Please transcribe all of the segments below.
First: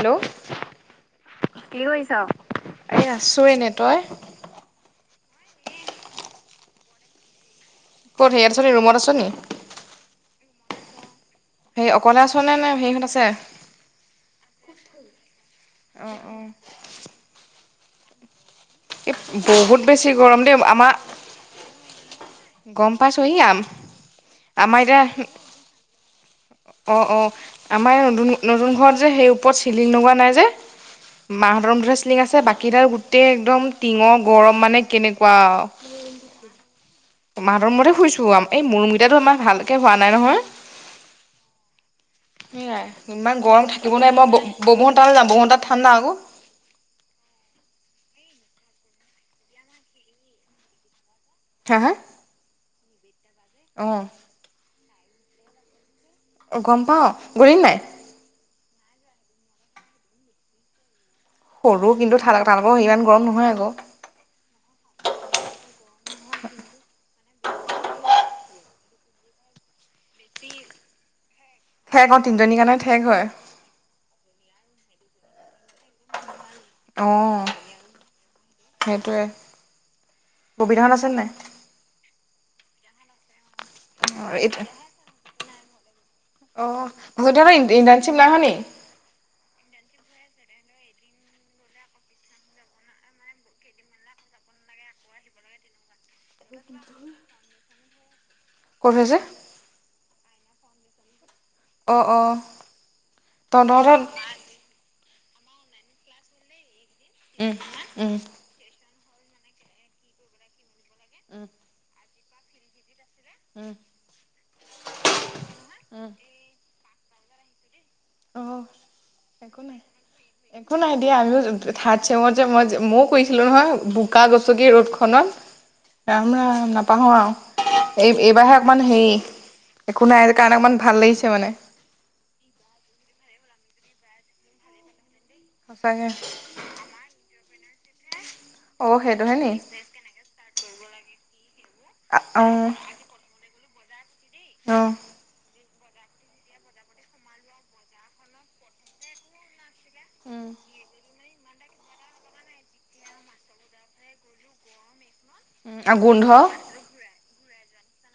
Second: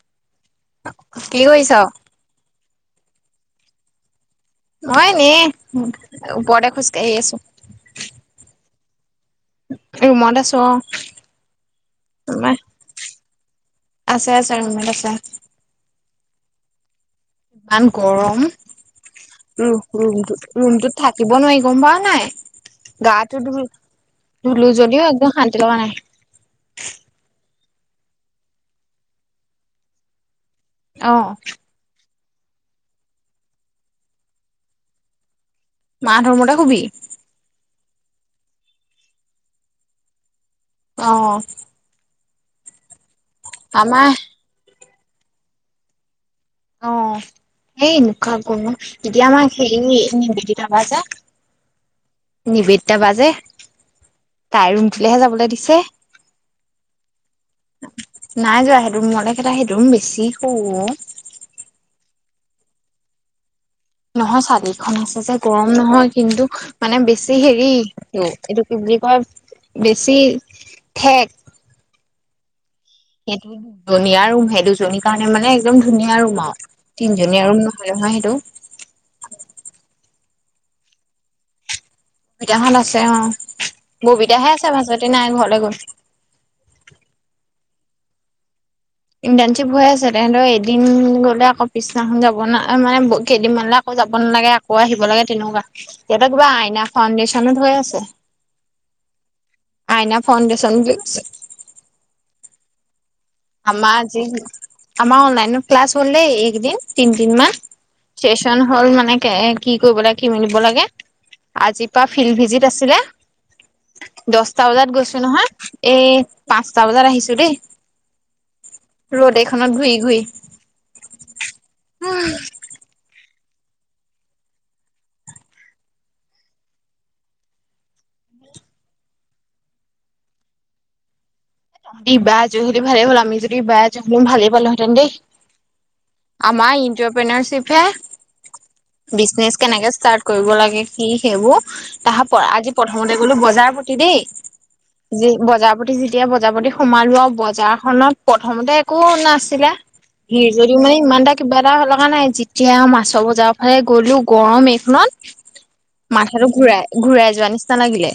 Hello কি কৰিছ। এই আছোঁ এনে তই। মইনে ওপৰতে খোজকাঢ়ি আছো। ক'ত হেৰি আছ নি ৰুমত আছ নি। ৰুমত আছো অ। সে অকলে আছ নে তোমাৰ নে সেৰিহঁত আছে। তাই ৰুমত আছে। অ অ। ইমান গৰম। বহুত বেছি ৰুম গৰম দেই আমাৰ ৰুমটোত থাকিব নোৱাৰি গম পাও নাই। গম পাইছোঁ ই আম। ধুলোঁ যদিও একদম শান্তি লগা নাই। অ অ আমাৰ এই নতুন নতুন ঘৰত যে সেই ওপৰত চিলিং লগোৱা নাই যে। অ মা হতৰ ৰূমটোতহে। চিলিং আছে বাকীগিতাত গোটেই একদম টিঙৰ গৰম মানে কেনেকুৱা। মাহঁতৰ ৰুমতে শুবি। মা হতৰ ৰূমতে। শুইছোঁ এই মোৰ ৰূমগিতা ইমান ভালকে হোৱা নাই নহয়। অ। সেইয়াই ইমান গৰম থাকিব আমাৰ নোৱাৰি মই বৌ হতৰ যাম বৌ হতৰ তাত ঠাণ্ডা আক। অ সেই এনেকুৱা গৰম তেতিয়া আমাৰ হেৰী নিকিতা বা যে। হা হা নিবেদিতা বা যে অঁ তাইৰ ৰুমটোলেহে যাবলৈ দিছে। অ গম পাওঁ গলি নে নাই। ত মলে কেইটা সেইটোম বেছি শ সৰু কিন্তু [unintelligible] াল ইমান গৰম নহয় আকৌ নহয় চালিখন আছে যে গৰম নহয় কিন্তু মানে বেছি বে হেৰি এইটো কি বুলি কয় বেছি ঠেক সেইকৌ তিনিজনী কণে সেইটো ধুনীয়া ৰুম সেই দুজনীৰ কাৰণে মানে একদম ধুনীয়া ৰুম আৰু। অ তিনিজনী আৰু নহয় নহয় সেইটো। কবিহত আছে নাই। দেহান আছে অ ববিতাহে আছে ভাজপাতি নাই ঘৰলে গৈল। অ সিহত ইন্টাশ্বি নাই হৰা নেকি। ইণ্টাশিপ হৈ আছে তেহঁতৰ এদিন গ'লে আকৌ পিছদিনাখন যাব ন মানে কেইদিনমানলেক। যাব নালাগে আকৌ আহিব লাগে তেনেকুৱা ইহঁতৰ কিবা আইনা ফাউণ্ডেশ্যন ধ হৈ আছে। কত হৈছে। ফাউণ্ডেশ্যন। অ' অঁ। আমাৰ আজি আমাৰ অনলাইন ক্লাছ হলে দেই এইকেইদিন। তিন তিন উম মাহ উম চেচন হ'ল মানে কি কৰিব লাগে কি মিলিব লাগে। আজিৰ পৰা ফিল্ড ভিজিত আছিলে। উম দছটা বজাত গৈছো নহয় উম এই পাঁচটা বজাত আহিছো দেই। অহ। ৰ'দ একো এইখনত নাই ঘূৰি ঘূৰি একো নাই দিয়া আমিও থাত চেমত যে মই ময়ও কৈছো। আছিলো নহয় বোকা গচকি ৰদখনত। ৰাম ৰাম নাপাহো আৰু এই এইবাৰে অকমান হেৰি। একো নাই কাৰ ইমান ভাল লাগিছে মানে। দি বা যোৰ যদি ভালেই হ'ল আমি যদি বেয়া য হলেমি ভালেই পালোহেঁতেন দেই সঁচাকে আমাৰ ইণ্টাৰপেনাৰচিপ হে অ সেইটোহে নি বিজনেচ কেনেকে ষ্টাৰ্ট কৰিব লাগে কি সেইবোৰ অ তাহৰ অ পৰা আজি প্ৰথমতে গ'লো বজাৰ দেই যে বজাৰ প্ৰতি যেতিয়া বজাৰপতি সোমালো আৰু বজাৰখনত প্ৰথমতে একো নাছিলে উম হিৰ যদিও মানে ইমান এটা কিবা এটা হ'লাই কনাই যেতিয়া মাছৰ বজাৰৰ ফালে গ'লো গৰম এইখনত উম আৰু গোন্ধ মাথাটো ঘূৰাই ঘূৰাই যোৱা নিচিনা লাগিলে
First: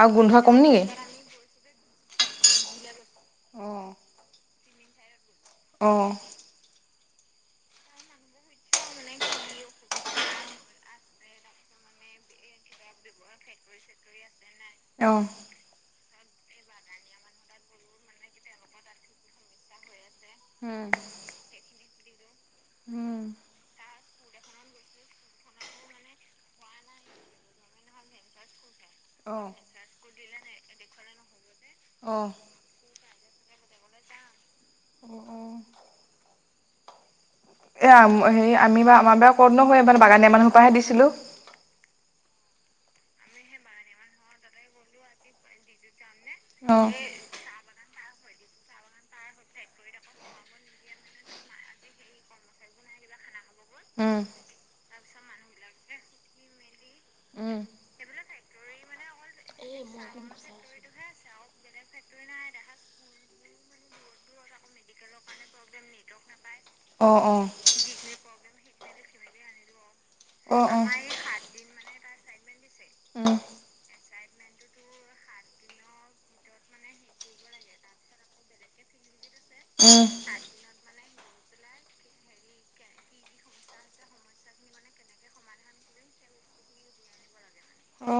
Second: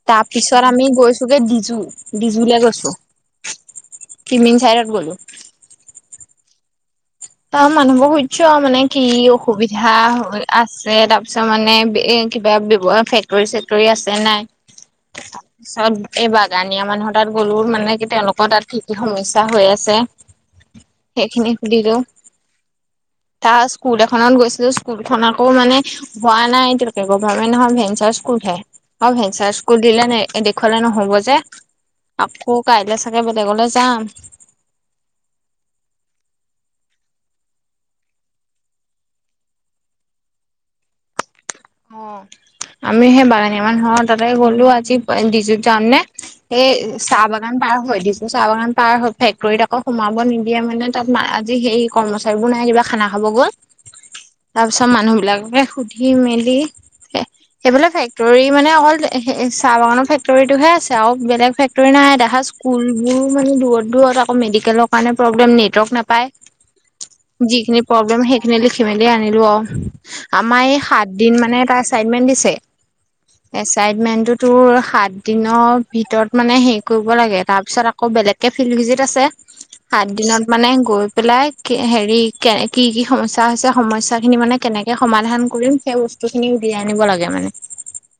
আৰু গোন্ধ কম তাৰপিছত নেকি আমি গৈছোগে ডিজু ডিজুলে গৈছো আহ মেন চাইডত গ'লো আহঁ তা মানুহবোৰ সুধছো আৰু মানে কি অসুবিধা আছে তাৰপিছত মানে এ কিবা ব্যৱহাৰ ফেক্টৰী চেক্টৰী আছে নাই আহ তাৰপিছত এই বাগানীয়া মানুহৰ তাত গ'লোও মানে কি তেওঁলোকৰ তাত কি কি সমস্যা হৈ আছে, উম সেইখিনি খুলিলো উম তাৰ স্কুল এ খন গৈছিলো স্কুলখন আকৌ মানে হোৱা নাই এতিয়ালকে গভাৰমেন্ট নহয় ভেঞ্চাৰ স্কুলহে অ ভেঞ্চাৰ স্কুল দিলে নে দেখলে নহ'ব যে অ আকৌ কাইলে তাকে বেলেগলৈ যাম উ অ এ হেৰি আমি বাৰ আমাৰ বাৰ ক'ত নহয় এইবাৰ বাগানীয়া মানুহোপা হে দিছিলো অ আমি সেই বাগানীয়া মানুহ তাতে গ'লো আজি ডিযুত যাম নে এই অ চাহ বাগান পাৰ হৈ দিছ চাহ বাগান পাৰ ফেক্টৰীত আকৌ সোমাব নিদিয়ে মানে তাত আজি সেই কৰ্মচাৰীবোৰ নাই কিবা খানা খাব গ'ল। উম তাৰ পিছত মানুহ বিলাকে সুধি মেলি উম সেইফালে ফেক্টৰী মানে অকল চাহ বাগানৰ ফেক্টৰীটোহে আছে আৰু বেলেগ ফেক্টৰী নাই দেখা স্কুল বোৰো মানে দূৰত দূৰত চত আকৌ মেডিকেলৰ কাৰণে প্ৰব্লেম নেটৱৰ্ক নাপাই অ অ যিখিনি প্ৰব্লেম সেইখিনি লিখি মেলি জানিলো অ অ আমাৰ এই অ সাত দিন মানে এটা এচাইটমেন্ট দিছে উম এচাইটমেন্টত তোৰ সাত দিনৰ ভিতৰত মানে হেৰি কৰিব লাগে তাৰপিছত আকৌ বেলেগকে ফিল্ড ভিজিত আছে উ সাত দিনত মানে গৈ পেলাই কি হেৰি কে কি কি সমস্যা হৈছে সমস্যা খিনি মানে কেনেকে স সমাধান কৰিম সেই বস্তু খিনি উলিয়াই আনিব লাগে মানে অ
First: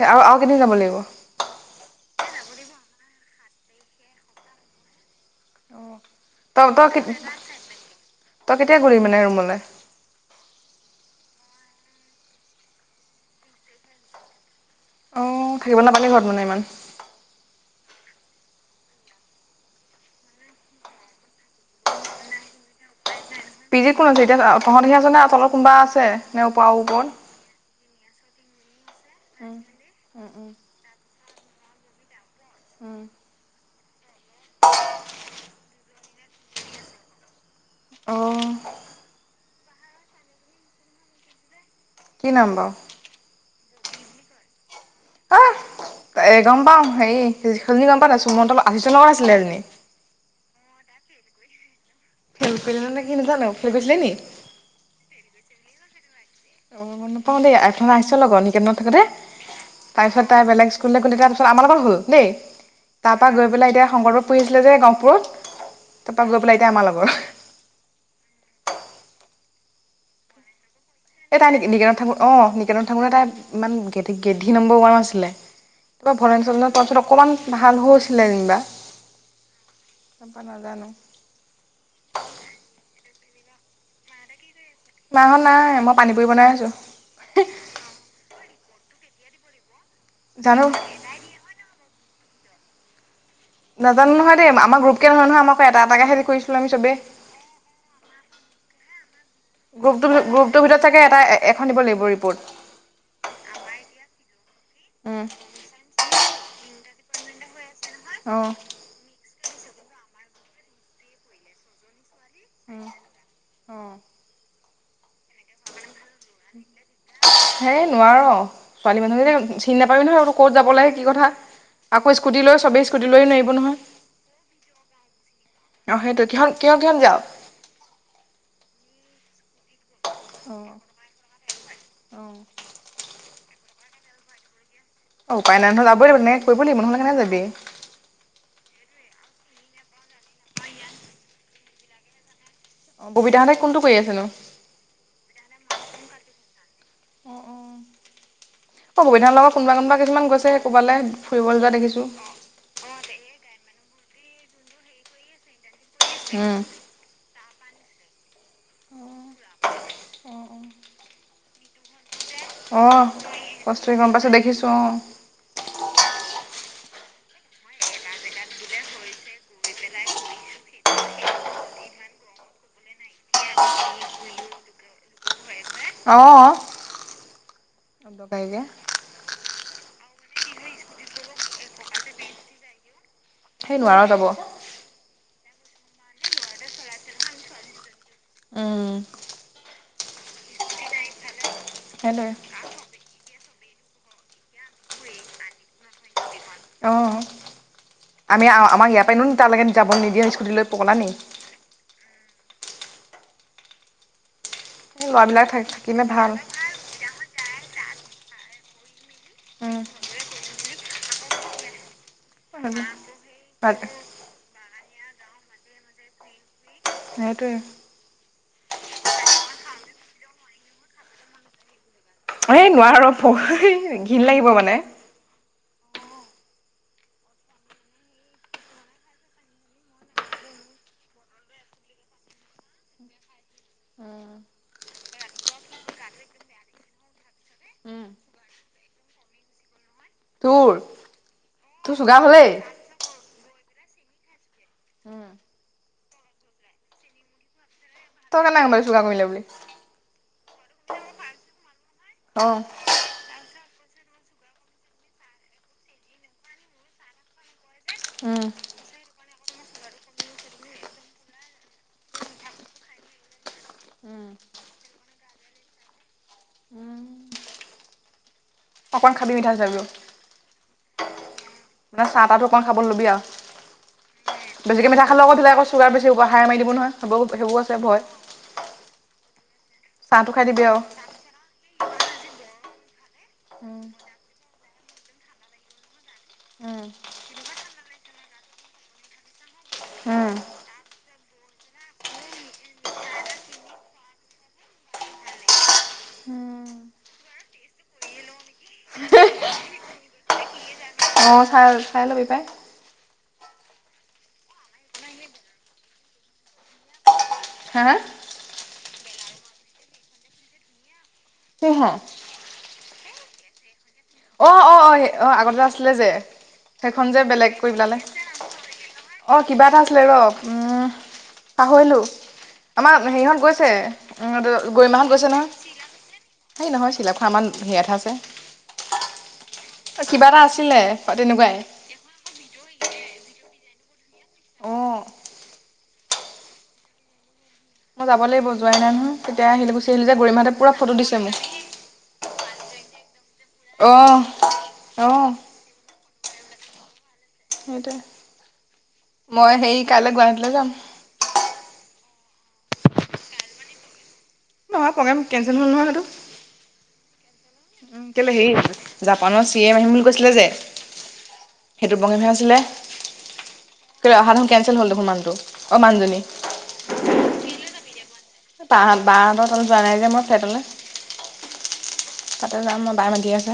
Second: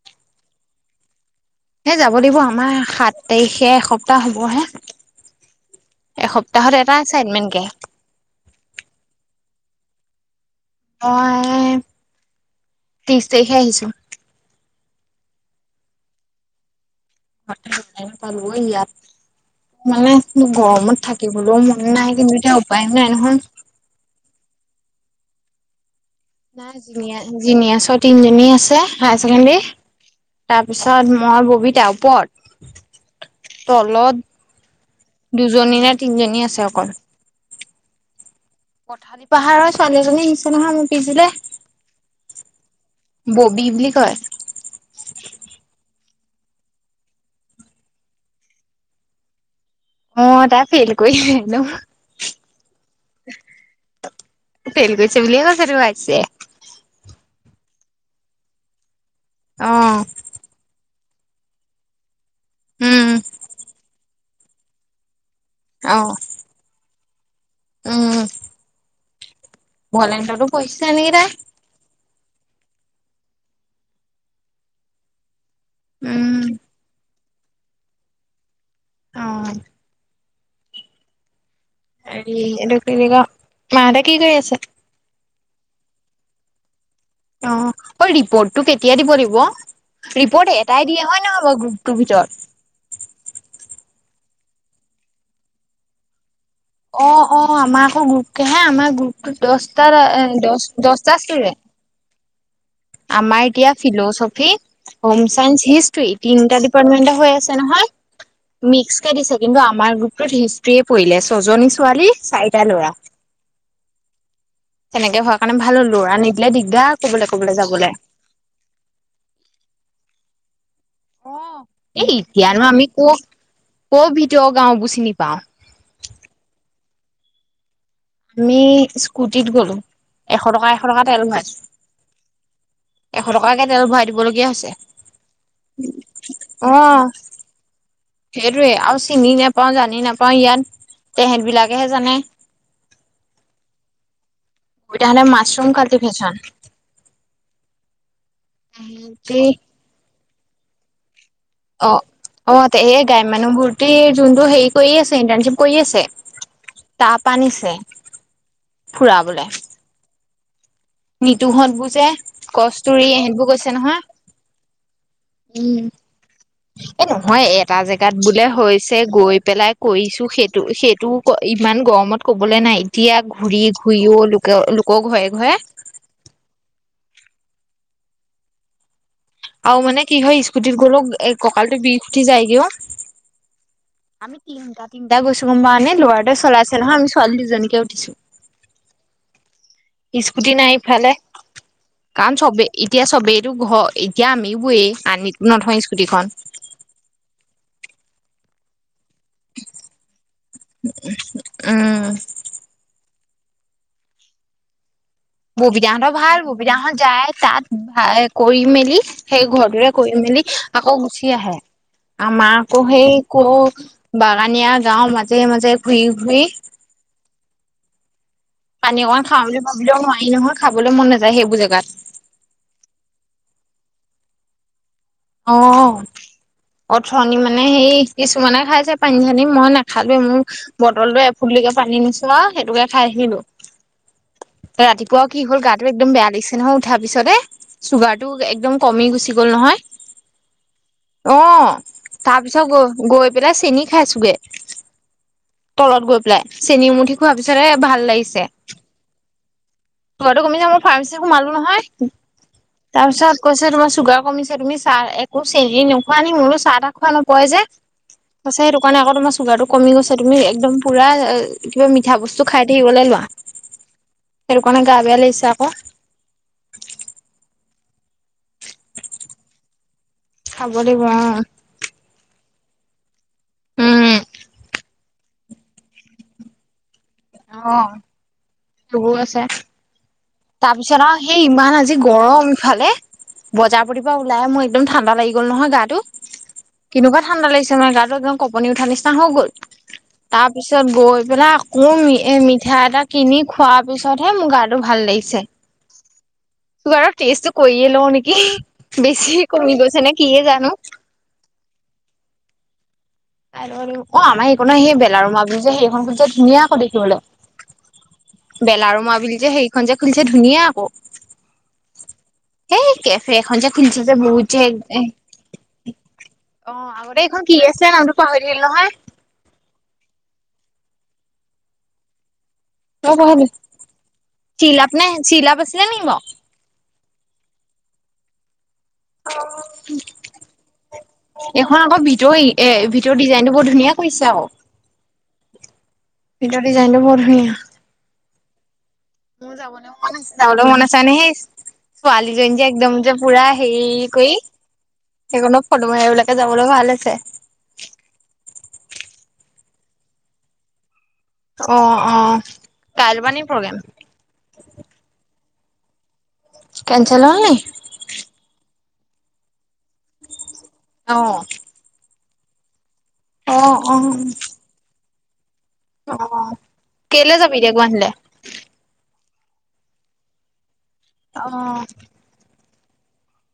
স আৰু আৰু কেদিন যাব লাগিব? এই যাব লাগিব আমাৰ সাত তাৰিখে এসপ্তাহ হ'ব হে তই এসপ্তাহৰ তই এটা আচাইটমেণ্টকে তই কেতিয়া গলি মানে ৰুমলৈ মই তিশ তাৰিখে আহিছো আহ থাকিব নাপালে ঘৰত মানে ইমান পালোগৈ ইয়াত মানে গৰমত থাকিবলৈও মন নাই কিন্তু এতিয়া উপায়ো নাই নহয় পি জিত কোন আছে এতিয়া তহঁতহে আছ নে তলত কোনোবা আছে, নে ওপৰ নাই আৰু জ ওপৰত? জিনিয়েছ তিন জনী আছে হাই ছেকেণ্ডাৰী উম উম তাৰপিছত মই ববিতা ওপৰত উম। তলত দুজনী নে তিনিজনী আছে অকল অ' পথালি পাহাৰৰ ছোৱালী এজনী আহিছে নহয় আমাৰ পি জি লে কি নাম বাৰু? ববি বুলি। কি কয়? অ এ গম পাও হেৰি সেইজনী গম পাও নাই সুমন্ত আশিসৰ লগত আছিলে সেইজনী। অ তাত ফেল কৰি আহিলোঁ। খেল কৰি ন নে কি নাজানো খেল কৰিছিলে নি ফেইল [unintelligible] অ গম নাপাও দেই আইফ আহিছ লগত নিক ন থাকে দে অ তাৰ পিছত তাই বেলেগ কোনে কোনে তাৰপিছত আমাৰ লগত হ'ল দেই উম তাৰপৰা গৈ পেলাই এতিয়া শংকৰদেবত পঢ়িছিলে যে গহপুৰত অ তাৰপা গৈ পেলাই এতিয়া আমাৰ লগৰ উম ভলেণ্টোটো পঢ়িছে। এ তাই নিকেনত থাকোতে অ নিকেনত থাকোতে তাই ইমান গেধি নম্বৰ ওৱান আছিলে। কিবা ভৰে উম তাৰওলত অকণমান ভাল হৈছিলে যেনিবা অ চম্পা নাজানো এইটো ক মাহঁতে কি কৰি আছে মাহত নাই মই পানী পুৰি বনাই আছো অ অ ৰিপৰ্টটো কেতিয়া দিব লাগিব ৰিপৰ্ট জানো এটাই দিয়ে হয় নহয়। টো ভিতৰ নাজানো নহয় দেই আমাৰ গ্ৰুপকে নহয় নহয় আমক এটাকে এটাকেহে কৰিছো। অ অ আমাৰ আকৌ গ্ৰুপ কে হে আমাৰ গ্ৰুপটো দহটা গ্ৰুপটো দ গ্ৰুপটোৰ ভিতৰত চাগে দহটা এটা আছিল এখন দিব লাগিব ৰিপৰ্ট। আমাৰ এতিয়া ফিলচফি হম উম চায়ছেঞ্চ হিষ্টতি তিনটা ডিপাৰটমেন্ত হৈ আছে নহয় অ কিন্তু আমাৰ গ্ৰুপটোত হিষ্ট্ৰী পৰিলে ছজনী ছোৱালী চাৰিটা লৰা অ তেনেকে ভক স কাৰণে ভাল হল লৰা নিদিলে দিগদাৰ ক'বলৈ ক'বলৈ যাব হেই নোৱাৰ ছোৱালী মানুহ যে চি নাপাবি নহয় আৰু ক'ত যাব লাগে। কি কথা এ আকৌ স্কুটি লৈ এতিয়ানো চবেই আমি ক স্কুটি লৈয়ো নোৱাৰিব নহয় ক' ভিতৰৰ গাওঁবোৰ চিনি পাওঁ আহ সেইটো কিহ কিহ কিহত যাওঁ? আমি স্কুটিত গলোঁ এশ অ টকা এশ টকা টেল ভৰাই। অ এশ টকাকে তেল ভৰাই দিবলগীয়া হৈছে। অ উপায় নাই নহ'লে যাবই লাগিব তেনেকৈ কৰিবই লাগিব নহ'লে কেনেকে যাবি। সেইটোৱে আৰু চিনি নেপাওঁ জানি নেপাওঁ ইয়াত তেহেত বিলাকেহে জানে। অ ববিতাহঁতে কোনটো কৰি আছে নো ববিতাহঁতে মাছৰুম কাটি ভেছন অ অ অ ববিতাৰ সিহঁতি লগত কোনোবা কোনবা কিছুমান গৈছে ক'বালে। ফুৰিবলৈ যোৱা অ দেখিছো অ এই গাই মানুহ বুৰ্তি যোনটো হেৰি কৰি আছে ইণ্টানচিপ কৰি আছে উম তাপ আনিছে ফুৰাবলে নিতুহঁত বুজে অ কস্তুৰি সেইবোৰ কৈছে কস্তুৰি গম পাইছো দেখিছো নহয় উম এ নহয় এটা জেগাত বোলে হৈছে গৈ পেলাই কৰিছো সেইটো সেইটোও ইমান গৰমত কবলৈ নাই এতিয়া ঘূৰি ঘূৰিও লোকে লোকৰ ঘৰে ঘৰে অ [unintelligible] আৰু মানে কি হয় স্কুটিত গ'লো কঁকালটো বিষ উঠি যায়গেও সেই নোৱাৰ যাব আমি তিনটা তিনটা গৈছো কমানে ল'ৰা এটাই চলাইছে নহয় আমি ছোৱলী দুজনীকে উঠিছো উম স্কুটি নাই ইফালে সেইটোৱে কাৰণ চবেই এতিয়া চবেই এইটো ঘ এতিয়া আমি বোয় আনি নথয় স্কুটিখন অ আমি আমাৰ ইয়াত পেনো তালৈকে যাব নিদিয়ে স্কুটিলৈ পগলা নি উম এই ল'ৰাবিলাক থাক থাকিলে ববিতাহঁতৰ ভাল ববিতাহত যাই তাত। ভাই কৰি মেলি সেই ঘৰ উম দৰে কৰি মেলি আকৌ গুচি আহে। আমাৰ আকৌ সেই কৌ বাগানীয়া গাওঁ মাজে মাজে ঘুৰি ঘুৰি সেটোৱে পানী অকমাণ খাওঁ বুলি ভাবিলও নোৱাৰি নহয় খাবলৈ মন নাযায় সেইবোৰ জেগাত। এ নোৱাৰো ভ ঘিণ লাগিব মানে অ অথনি মানে সেই কিছুমানে খাইছে পানী চানী মই নাখালোৱে মোৰ বটলটোৱে এফুলি পানী নিছোৱা আ সেইটোকে খাই আহিলোঁ। অহ ৰাতিপুৱাও কি হ'ল গাটো একদম বেয়া লাগিছে নহয় উঠাৰ পিছতে উম। চুগাৰটো একদম কমি গুচি গ'ল তোৰ নহয়। অ তোৰ চুগাৰ হ'লেই তাৰপিছত গৈ গৈ পেলাই। চেনি খাইছোগে উম। তলত গৈ পেলাই চেনী এমুঠি খোৱাৰ পিছতে ভাল তই লাগিছে। কেনেকে গম পালি চুগাৰ কমিলে বুলি চুগাৰ টো কমিছে মোৰ ফাৰ্মাছিত সোমালোঁ নহয় অ' তাৰ পিছত কৈছে তোমাৰ চুগাৰ কমিছে তুমি চাহ একো চেনি নোখোৱা নি মোৰনো চাহ তাহ খোৱা নোপাৱাই যে উম। ত সেইটো কাৰণে আকৌ তোমাৰ চুগাৰটো কমি গৈছে তুমি একদম পুৰা কিবা মিঠা বস্তু খাই থাকিবলে লোৱা। উম, সেটো কাৰনে গা বেয়া লাগিছে আক। উম অকণমান খাবি মিঠা চিঠা বোৰো। খাব লাগিব অ। মানে চাহ তাহটো অকণ খাবলৈ ল'বি আৰু। উম বেছিকৈ মিঠা খালে আক তেতিয়া আক চুগাৰ বেছি হ'ব হাই মাৰি দিব নহয় সেইবো সেইবোৰ আছে ভয়। সেইবোৰো আছে। চাহটো খাই দিবি আৰু। তাৰপিছত আও সেই ইমান আজি গৰম ইফালে, বজাৰ উম। প্ৰতিপ ওলাই মোৰ একদম ঠাণ্ডা লাগি গ'ল নহয় গাটো। কেনেকুৱা ঠাণ্ডা লাগিছে মানে গাটো একদম কপনি উঠা নিচিনা হৈ গ'ল। তাৰ পিছত গৈ পেলাই আকৌ এ মিঠা এটা কিনি খোৱাৰ পিছতহে মোৰ গাটো ভাল লাগিছে। চে চুগাৰৰ টেষ্টটো কৰিয়ে লও নেকি বেছি কমি গৈছে নে কিহে জানো? অ চাই চাই লবি পাই। চাই ল'ব লাগিব অ আমাৰ এইকন সেই বেলাৰ ৰুমাবো যে সেইখন খুলি চে ধুনীয়া আকৌ হা হা দেখিবলৌ বেলা ৰুমা বুলি যে সেইখন যে খুলিছে ধুনীয়া আকৌ। সি হা? এই কেফে এখন যে। খুলিছে যে বহুত অ যে অ অ অ আগতে যে আছিলে যে অ সেইখন যে আগতে এইখন বেলেগ কি কৰি আছিলে পেলালে। নামটো পাহৰি থাকিলো নহয় অ কিবা এটা আছিলে ৰ উম পাহৰিলোঁ। আমাৰ তই সেৰিহঁত পঢ়াবি। গৈছে চিলাপ গৰিমাহত নে গৈছে নহয় চিলাপ আছিলে নি বাৰু হে নহয় চিলা ফামান হেয়াঠ আছে। কিবা এটা আছিলে তেনেকুৱাই এইখন আকৌ ভিতৰ এ ভিতৰ ডিজাইনটো ব ধুনীয়া কৰিছা অ। সেইটো ডিজাইন বৰ ধুনীয়া মই যাব লাগিব জোৱাই নাই নহয় তেতিয়া মোৰ আহিলো যাবলৈ গুচি আহিলো যে মন আছিলে গৰিমাহঁতে যাবলৈ পুৰা মন আছে ফটো দিছে কানেহে মোক আহিছোঁ ছোৱালী জনী যে একদম যে পুৰা হেৰি অ কৰি অ সেইকনত ফটো মাৰিবলেকে যাবলে ভাল হৈছে। সেইটোৱে মই হেৰি কাইলৈ গুৱাহাটীলৈ যাম। অ অ কাইল পা নী প্ৰগ্ৰেম। নহয় প্ৰগ্ৰেম কেঞ্চেল হ'ল নহয় সেইতো কেনচেল হ'ল নি উ কেলে হেৰি আ জাপানৰ চি এ ম আহিম বুলি কৈছিলে যে অ সেইটো প্ৰগেম হে আছিলে। অ অ কেলেই অহা দেখোন কেনচেল হ'ল দেখোন মানুহ টো। কেলে যাবি দেগৱানলে? বাঁহত বাহতৰ ত যোৱা নাই যে মই ফ্লেটলে। অ। তা যাম মই বাই মাতি আছে।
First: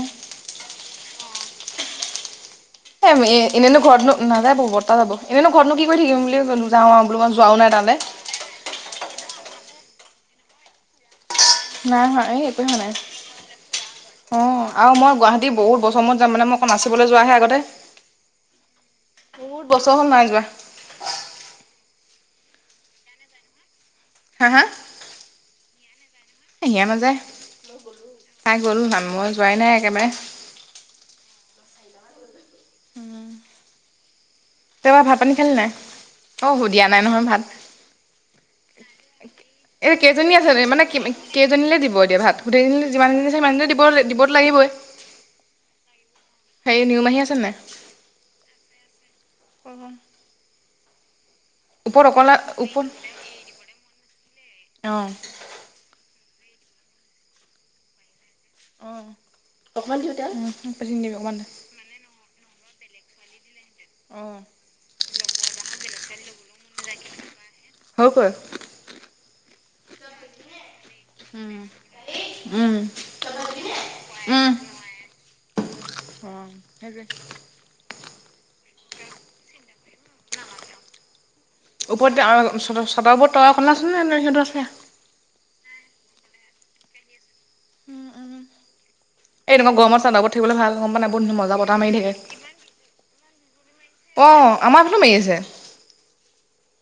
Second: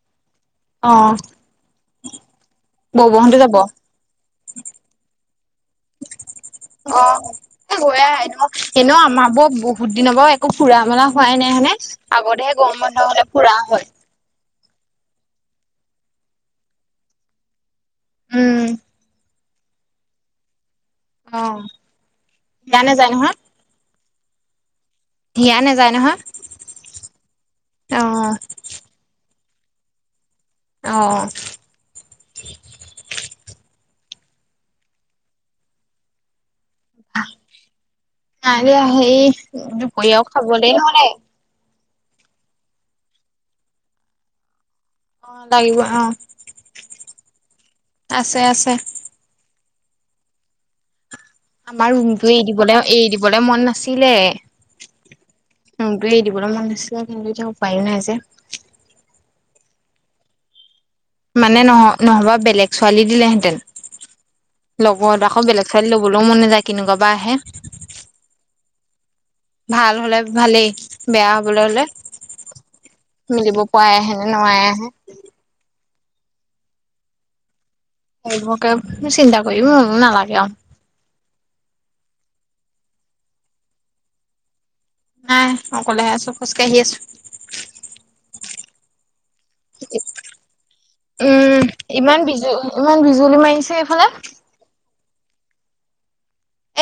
অ। বৌ এ বৌহঁতো এ যাব এনেইনো ঘৰত নাযাব বৰ্তা যাব এনেইনো ঘৰতনো কি কৰি থাকিম বুলি যাওঁ অ আৰু বো মই যোৱাও নাই তাত। [unintelligible] বহুত দিনৰ পৰাও একো ফুৰা মেলা হোৱাই নাই হয় নে? হোৱা এই আগতেহে একোৱে হোৱা গৰম নাই। বন্ধ হলে ফুৰা হয়। অঁ আৰু মই গুৱাহাটীত বহুত বছৰ মূৰত যাম মানে মই অকল নাচিবলে যোৱাহে আগতে। উম। বহুত বছৰ হল নাই যোৱা। অ জানে জানো? হা হা? হিয়া নাযায় নহয়। হিয় নাযায়, অ তাই গল মই যোৱাই নাই একেবাৰে। অহ। উম। তেওঁবাৰ ভাত পানী খালি নাই? অ সু দিয়া নাই নহয় নাই দিয়া হেৰি ভাত। এ দুপৰীয়াও কেইজনী আছে খাবলে মানে কি নহলে কেইজনীলে দিব? দিব এতিয়া ভাত? গোটেইকেইজনিলে যিমান জনী আচে সিমান দিব দিবত লাগিবৈ। অ লাগিব আহ নিউমাহী আছে আছে আছে। [inaudible] আমাৰ ওপৰত ৰুমতটো অকলা এৰি দিবলে ওপৰত এৰি দিবলে মন নাছিলে অ ৰুমতটো এ দিবলৈ মন নাছিলে কিন্তু এতিয়া উপায়ো নাই যে অ অকমান দিওঁতে মানে নহ নহবা বেলেগ ছোৱালী দিলেহেঁতেন চিচিচিচি লগত আকৌ বেলেগ ছোৱালী লবলৈও মন নাযায় কেনেকুৱা বাা আহে চিচিচিচি হয়গৈ ভাল হ'লে ভালেই বেয়া উম হ'বলৈ হ'লে উম [unintelligible] অ সেইটোৱে ঠ ঠ ঠক [unintelligible] মোকে চিন্তা কৰিম ম নালাগে আও। ওপৰত গৈ আৰু ছদৰ ছাদৰ ওপৰত তই অকলে আছিলে নে নে সিহঁতেও আছিলে? নাই অকলে আছো খোজ কাঢ়ি আছো। উম উম এ এনেকুৱা গৰমত ছাদৰ ওপৰত থাকিবলে ভাল গম পোৱা নাই বহুত মজা উম বতাহ মাৰি থাকে ইমান বিজু ইমান বিজুলী মাৰিছে এইফালে অঁ, আমাৰ ফলো মাৰি আছে।